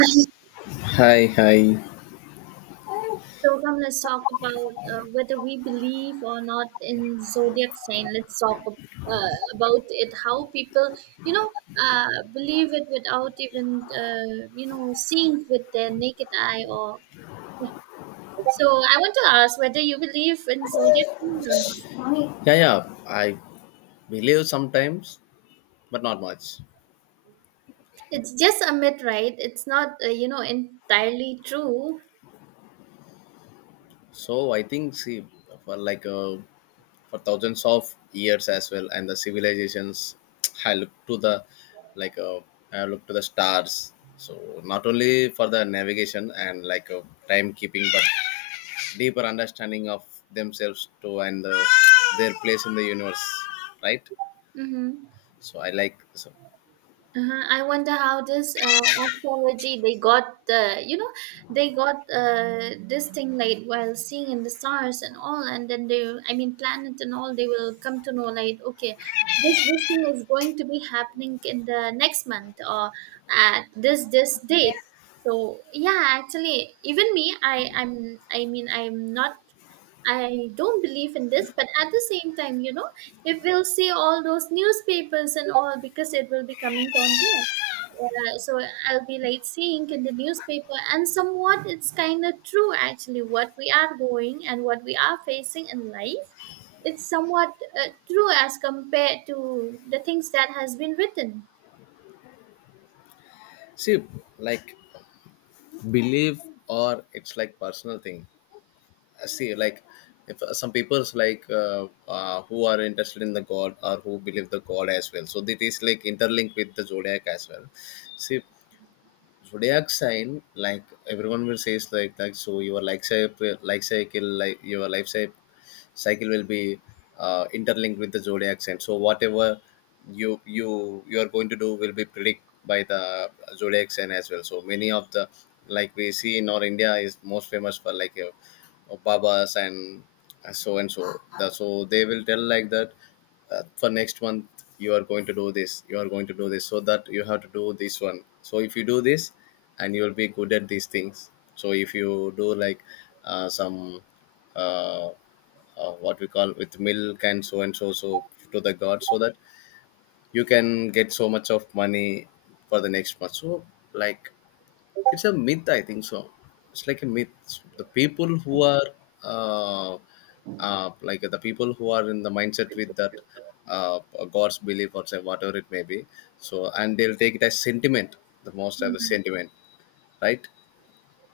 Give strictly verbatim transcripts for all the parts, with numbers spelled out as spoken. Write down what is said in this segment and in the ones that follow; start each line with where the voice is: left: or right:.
right: So
left: Hi, hi.
right: come, let's talk about uh, whether we believe or not in zodiac sign. Let's talk ab- uh, about it. How people, you know, uh, believe it without even, uh, you know, seeing with their naked eye. Or yeah. so I want to ask whether you believe in zodiac sign or not.
left: Yeah, yeah. I believe sometimes, but not much.
right: It's just a myth, right? It's not, uh, you know, entirely true.
left: So I think, see, for like uh, for thousands of years as well, and the civilizations, I look to the like uh, I look to the stars. So not only for the navigation and like uh, timekeeping, but deeper understanding of themselves too and uh, their place in the universe, right?
right: Mm-hmm.
left: So I like so
right: Uh-huh. I wonder how this uh, astrology they got the you know they got uh, this thing like while seeing in the stars and all, and then they, I mean, planet and all, they will come to know, like, okay, this this thing is going to be happening in the next month or at this this date. So yeah, actually, even me, I I'm I mean, I'm not I don't believe in this, but at the same time, you know if we'll see all those newspapers and all, because it will be coming on there. Uh, so I'll be like seeing in the newspaper, and somewhat it's kind of true, actually, what we are going and what we are facing in life. It's somewhat uh, true as compared to the things that has been written.
left: see like, believe or it's like personal thing. I see like if uh, some people's like uh, uh, who are interested in the god or who believe the god as well, so that is like interlinked with the zodiac as well. See, zodiac sign, like everyone will say is like that, so your life cycle life cycle like your life cycle cycle will be uh, interlinked with the zodiac sign, so whatever you you you are going to do will be predict by the zodiac sign as well. So many of the, like we see, in our india is most famous for like uh, babas and so and so the, so they will tell like that, uh, for next month you are going to do this, you are going to do this, so that you have to do this one. So if you do this and you will be good at these things. So if you do like uh, some uh, uh, what we call with milk and so and so, so to the god so that you can get so much of money for the next month. So, like, it's a myth, I think so. It's like a myth. The people who are uh, uh, like the people who are in the mindset with that uh, god's belief or say whatever it may be, so and they'll take it as sentiment, the most, as a sentiment, right.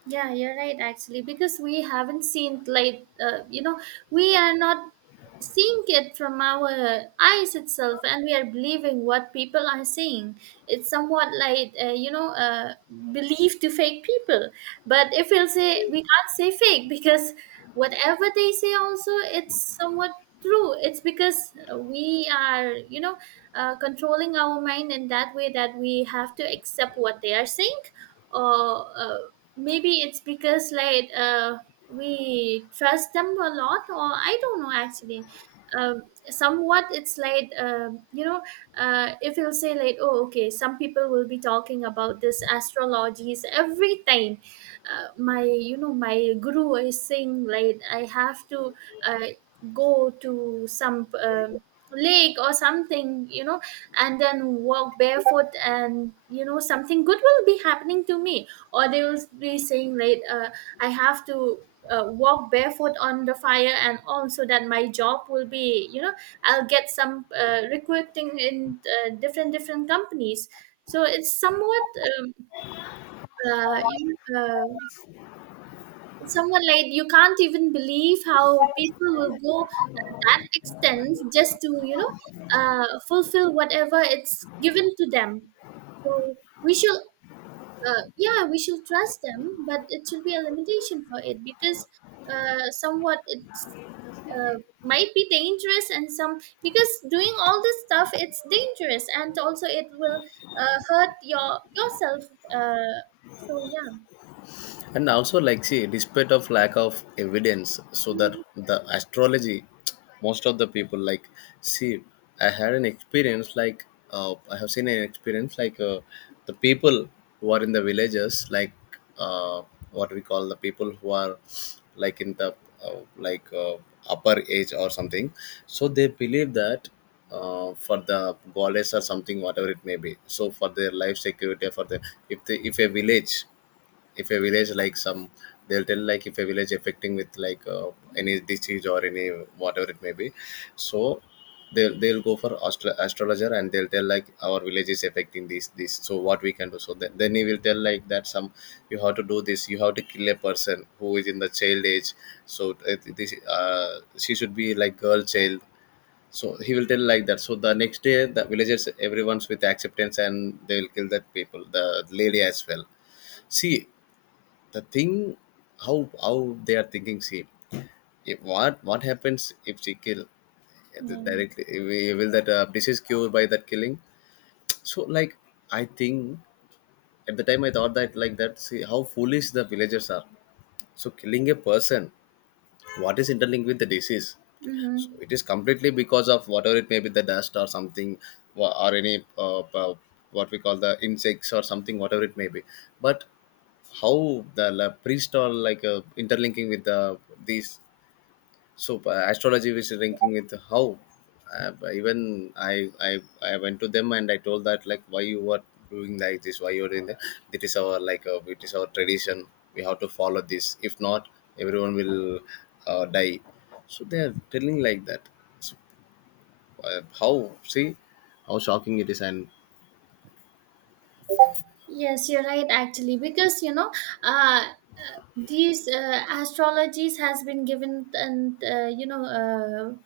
right: Yeah, you're right, actually, because we haven't seen like uh, you know we are not seeing it from our eyes itself, and we are believing what people are saying. It's somewhat like uh, you know uh, belief to fake people, but if we'll say, we can't say fake, because whatever they say also, it's somewhat true. It's because we are, you know uh, controlling our mind in that way, that we have to accept what they are saying, or uh, maybe it's because, like, uh, we trust them a lot, or I don't know, actually. um, Somewhat it's like, um, you know uh, if you'll say like, oh, okay, some people will be talking about this astrologies every time. Uh, my, you know my guru is saying like, I have to uh, go to some um lake or something, you know and then walk barefoot, and you know something good will be happening to me. Or they will be saying like, uh, I have to uh, walk barefoot on the fire and all, so that my job will be, you know I'll get some uh, recruiting in uh, different different companies. So it's somewhat um, uh, you know, uh, it's somewhat like, you can't even believe how people will go extents just to, you know uh, fulfill whatever it's given to them. So we should uh, yeah, we should trust them, but it should be a limitation for it, because uh, somewhat it's uh, might be dangerous, and some, because doing all this stuff, it's dangerous, and also it will uh, hurt your yourself. Uh, so yeah.
left: And also, like, see despite of lack of evidence so that
right: Mhm.
left: the astrology, most of the people, like, see, I had an experience, like uh, I have seen an experience like uh, the people who are in the villages, like uh, what we call, the people who are like in the uh, like uh, upper age or something, so they believe that uh, for the goddess or something, whatever it may be, so for their life security for the, if they, if a village, if a village like some, they'll tell like if a village affecting with like uh, any disease or any whatever it may be. So they'll they'll go for astro- astrologer and they'll tell like our village is affecting this this, so what we can do. So then, then he will tell like that, some, you have to do this, you have to kill a person who is in the child age. So it, this uh, she should be like girl child. So he will tell like that, so the next day the villagers, everyone's with acceptance, and they will kill that people, the lady as well. See the thing, how how they are thinking, see, if what what happens if she kill
right: Yeah.
left: directly, will that uh, disease cure by that killing? So, like, I think at the time I thought that like that, see how foolish the villagers are. So killing a person, what is interlinked with the disease? So
right: Mm-hmm.
left: it is completely because of whatever it may be, the dust or something, wha- or any uh, uh, what we call, the insects or something, whatever it may be. But how the la- priest or like uh, interlinking with the these, so uh, astrology is linking with how, uh, even I, I I went to them and I told that, like, why you are doing like this, why you are doing that? It is our like uh, it is our tradition. We have to follow this, if not everyone will uh, die. So they are telling like that. Uh, how, see, how shocking it is, and
right: Yes, you're right, actually, because you know uh these uh, astrologies has been given, and uh, you know uh,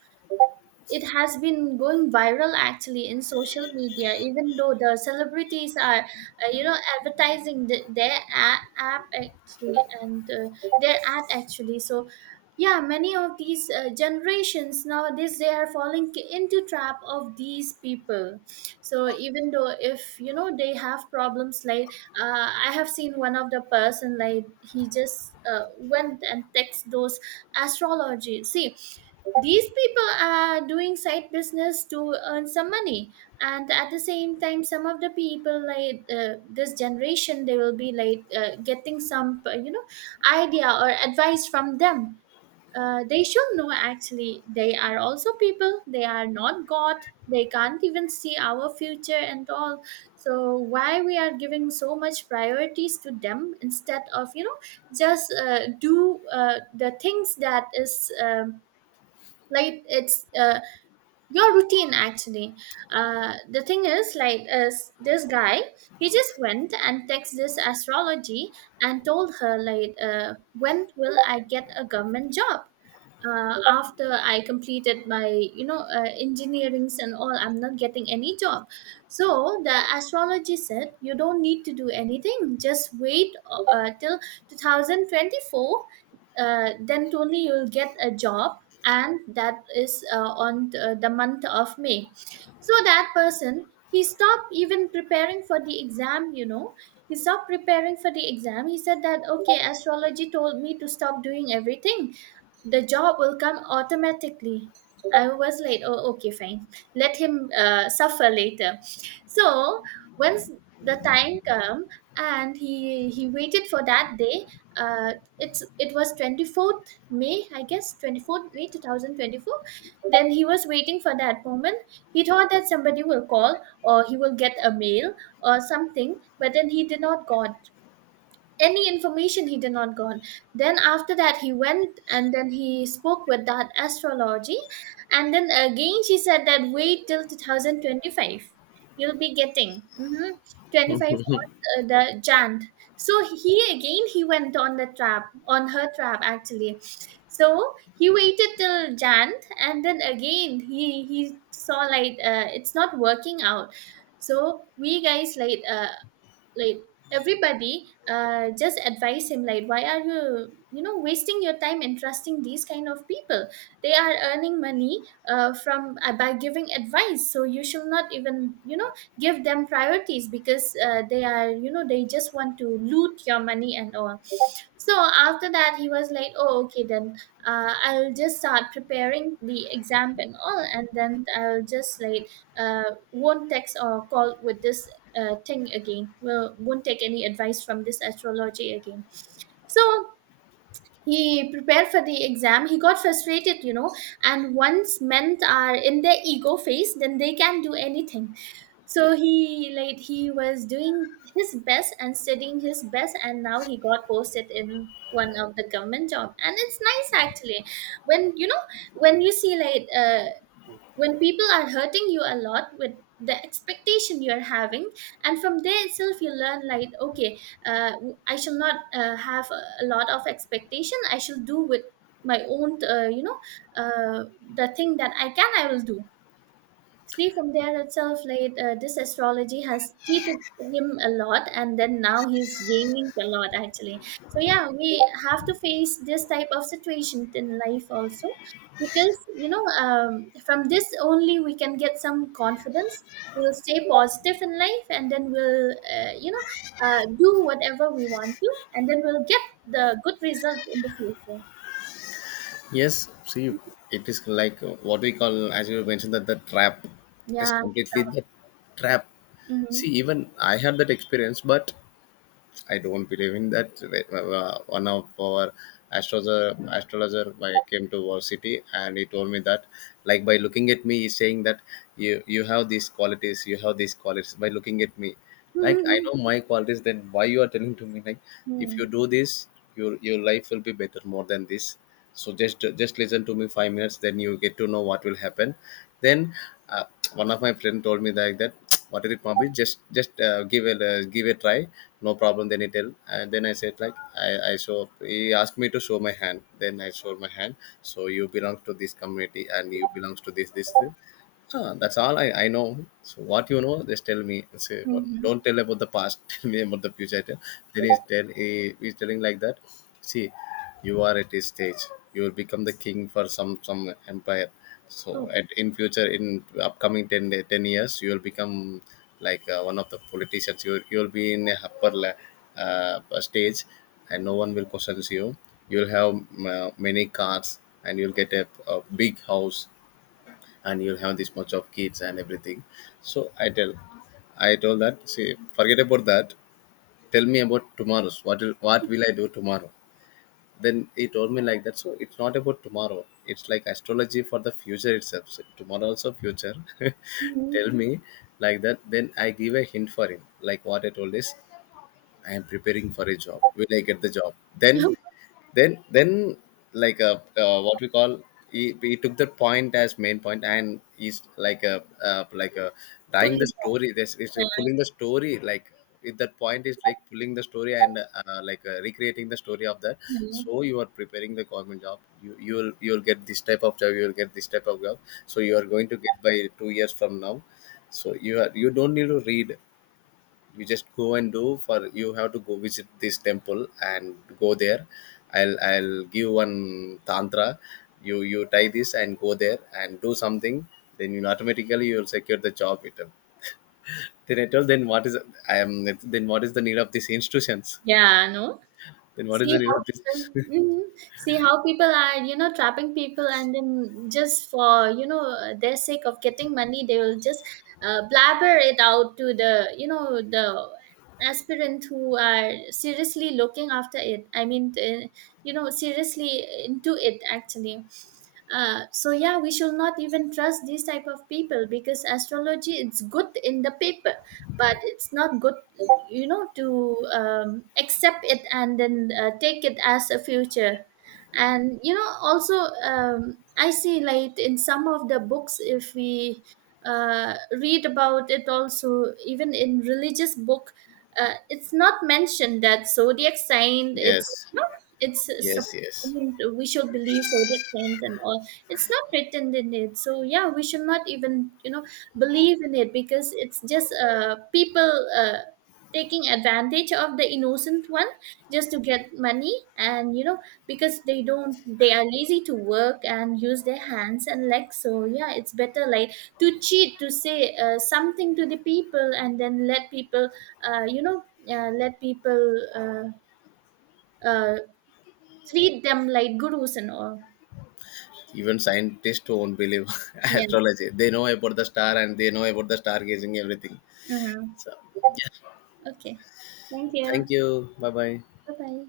right: it has been going viral, actually, in social media, even though the celebrities are, uh, you know advertising the, their a- app, actually, and uh, their ad, actually. So yeah, many of these uh, generations nowadays, they are falling k- into trap of these people. So even though, if you know they have problems like, uh, I have seen one of the person, like, he just uh, went and text those astrology. See, these people are doing side business to earn some money, and at the same time, some of the people, like, uh, this generation, they will be like, uh, getting some uh, you know idea or advice from them. Uh, they should know, actually, they are also people, they are not god. They can't even see our future and all. So why we are giving so much priorities to them, instead of, you know just uh, do uh, the things that is um, like, it's uh, your routine, actually. Uh, the thing is, like, is this guy, he just went and texted this astrology, and told her like, uh, when will I get a government job uh, after I completed my, you know uh, engineerings and all, I'm not getting any job. So the astrology said, you don't need to do anything, just wait uh, till twenty twenty-four, uh, then only you'll get a job, and that is uh, on the, the month of May. So that person, he stopped even preparing for the exam, you know. He stopped preparing for the exam. He said that, okay, astrology told me to stop doing everything, the job will come automatically. I was like, oh, okay, fine, let him uh, suffer later. So once the time come, and he he waited for that day. uh, it's it was twenty-fourth May, I guess, twenty-fourth May two thousand twenty-four. Then he was waiting for that moment. He thought that somebody will call, or he will get a mail or something, but then he did not got any information, he did not go on. Then after that, he went and then he spoke with that astrology, and then again she said that wait till two thousand twenty-five, you'll be getting mm-hmm, twenty five on uh, the Jan. So he again, he went on the trap, on her trap, actually. So he waited till Jan, and then again, he he saw like, uh, it's not working out. So we guys like, uh, like, everybody uh, just advise him, like, why are you, you know wasting your time and trusting these kind of people? They are earning money, uh, from uh, by giving advice. So you should not even, you know give them priorities, because uh, they are, you know they just want to loot your money and all. So after that, he was like, oh, okay, then uh, I'll just start preparing the exam and all, and then I'll just like uh, won't text or call with this uh, thing again. Well, won't take any advice from this astrology again. So he prepared for the exam. He got frustrated, you know. And once men are in their ego phase, then they can do anything. So he, like, he was doing his best and studying his best, and now he got posted in one of the government job, and it's nice, actually. When, you know when you see like, uh, when people are hurting you a lot with the expectation you are having, and from there itself, you learn like, okay, uh, I shall not uh, have a a lot of expectation. I shall do with my own, uh, you know uh, the thing that I can, I will do. See, from there itself, like, uh, this astrology has cheated him a lot, and then now he's gaining a lot, actually. So yeah, we have to face this type of situation in life also, because, you know, um, from this only we can get some confidence. We'll stay positive in life, and then we'll uh, you know uh, do whatever we want to, and then we'll get the good result in the future.
left: yes, see, it is like uh, what we call, as you mentioned, that the trap. It is
right: Yeah.
left: completely the trap.
right: Mm-hmm.
left: See, even I had that experience, but I don't believe in that. Uh, uh, one of our astrologer astrologer I came to our city and he told me that, like by looking at me, he's saying that you you have these qualities, you have these qualities. By looking at me, like I
right: Mm-hmm.
left: know my qualities, then why you are telling to me like if
right: Mm-hmm.
left: you do this, your your life will be better more than this. So just just listen to me five minutes, then you get to know what will happen. Then uh, one of my friend told me like that, what is it Mabi? just just uh, give a uh, give a try, no problem. Then he tell, and then I said like, I I show he asked me to show my hand, then I showed my hand. So you belong to this community, and you belongs to this this. Ah, that's all I, I know. So what you know, just tell me. Say what? Don't
right: Mm-hmm.
left: tell about the past. Tell me about the future. Tell. Then he's tell he, he's telling like that. See, you are at this stage. You will become the king for some some empire. So
right: Oh.
left: at in future, in upcoming ten, day- ten years, you will become like uh, one of the politicians. You you will be in a upper la- uh, stage, and no one will question you. You'll have uh, many cars, and you'll get a, a big house, and you'll have this much of kids and everything. So i tell I told that, see, forget about that, tell me about tomorrow's, what will, what will I do tomorrow. Then he told me like that, so it's not about tomorrow, it's like astrology for the future itself, so tomorrow also future. Tell
right: Mm-hmm.
left: me like that. Then I give a hint for him, like what I told is, I am preparing for a job. Will I get the job? Then, then, then, like a uh, what we call, he, he took that point as main point, and he's like a uh, like a
right: Pull-
left: dying the
right: it up.
left: story. This is like
right: Yeah,
left: pulling the story, like, if that point is like pulling the story and uh, like uh, recreating the story of that.
right: yeah.
left: So you are preparing the government job. You you will you will get this type of job. You will get this type of job. So you are going to get by two years from now. So you are, you don't need to read, you just go and do for, you have to go visit this temple and go there. I'll i'll give one tantra. You you tie this and go there and do something, then you automatically you'll secure the job with them. Then I told, then what is, I am, then what is the need of these institutions,
right: Yeah, no.
left: then what is
right: See
left: the need
right: how
left: of this?
right: people, mhm. See how people are, you know, trapping people, and then just for, you know their sake of getting money, they will just uh, blabber it out to the, you know the aspirant who are seriously looking after it. I mean, uh, you know, seriously into it, actually. Uh, so yeah, we should not even trust these type of people, because astrology, it's good in the paper, but it's not good, you know, to um, accept it, and then uh, take it as a future. And you know also, um, I see like, in some of the books, if we uh, read about it, also even in religious book, uh, it's not mentioned that zodiac sign, it's
left: yes
right: no, it's sup-
left: yes
right: I
left: yes,
right: mean, we should believe zodiac signs and all. It's not written in it, so yeah, we should not even, you know believe in it, because it's just uh, people uh, taking advantage of the innocent one, just to get money, and, you know, because they don't, they are lazy to work and use their hands and legs. So yeah, it's better, like, to cheat, to say uh, something to the people, and then let people, uh, you know uh, let people uh, uh, treat them like gurus and all.
left: even scientists won't believe
right: Yeah.
left: astrology. They know about the star and they know about the stargazing, everything.
right: Mm-hmm.
left: So yeah.
right: Okay, thank you.
left: Thank you. Bye bye.
right: Bye bye.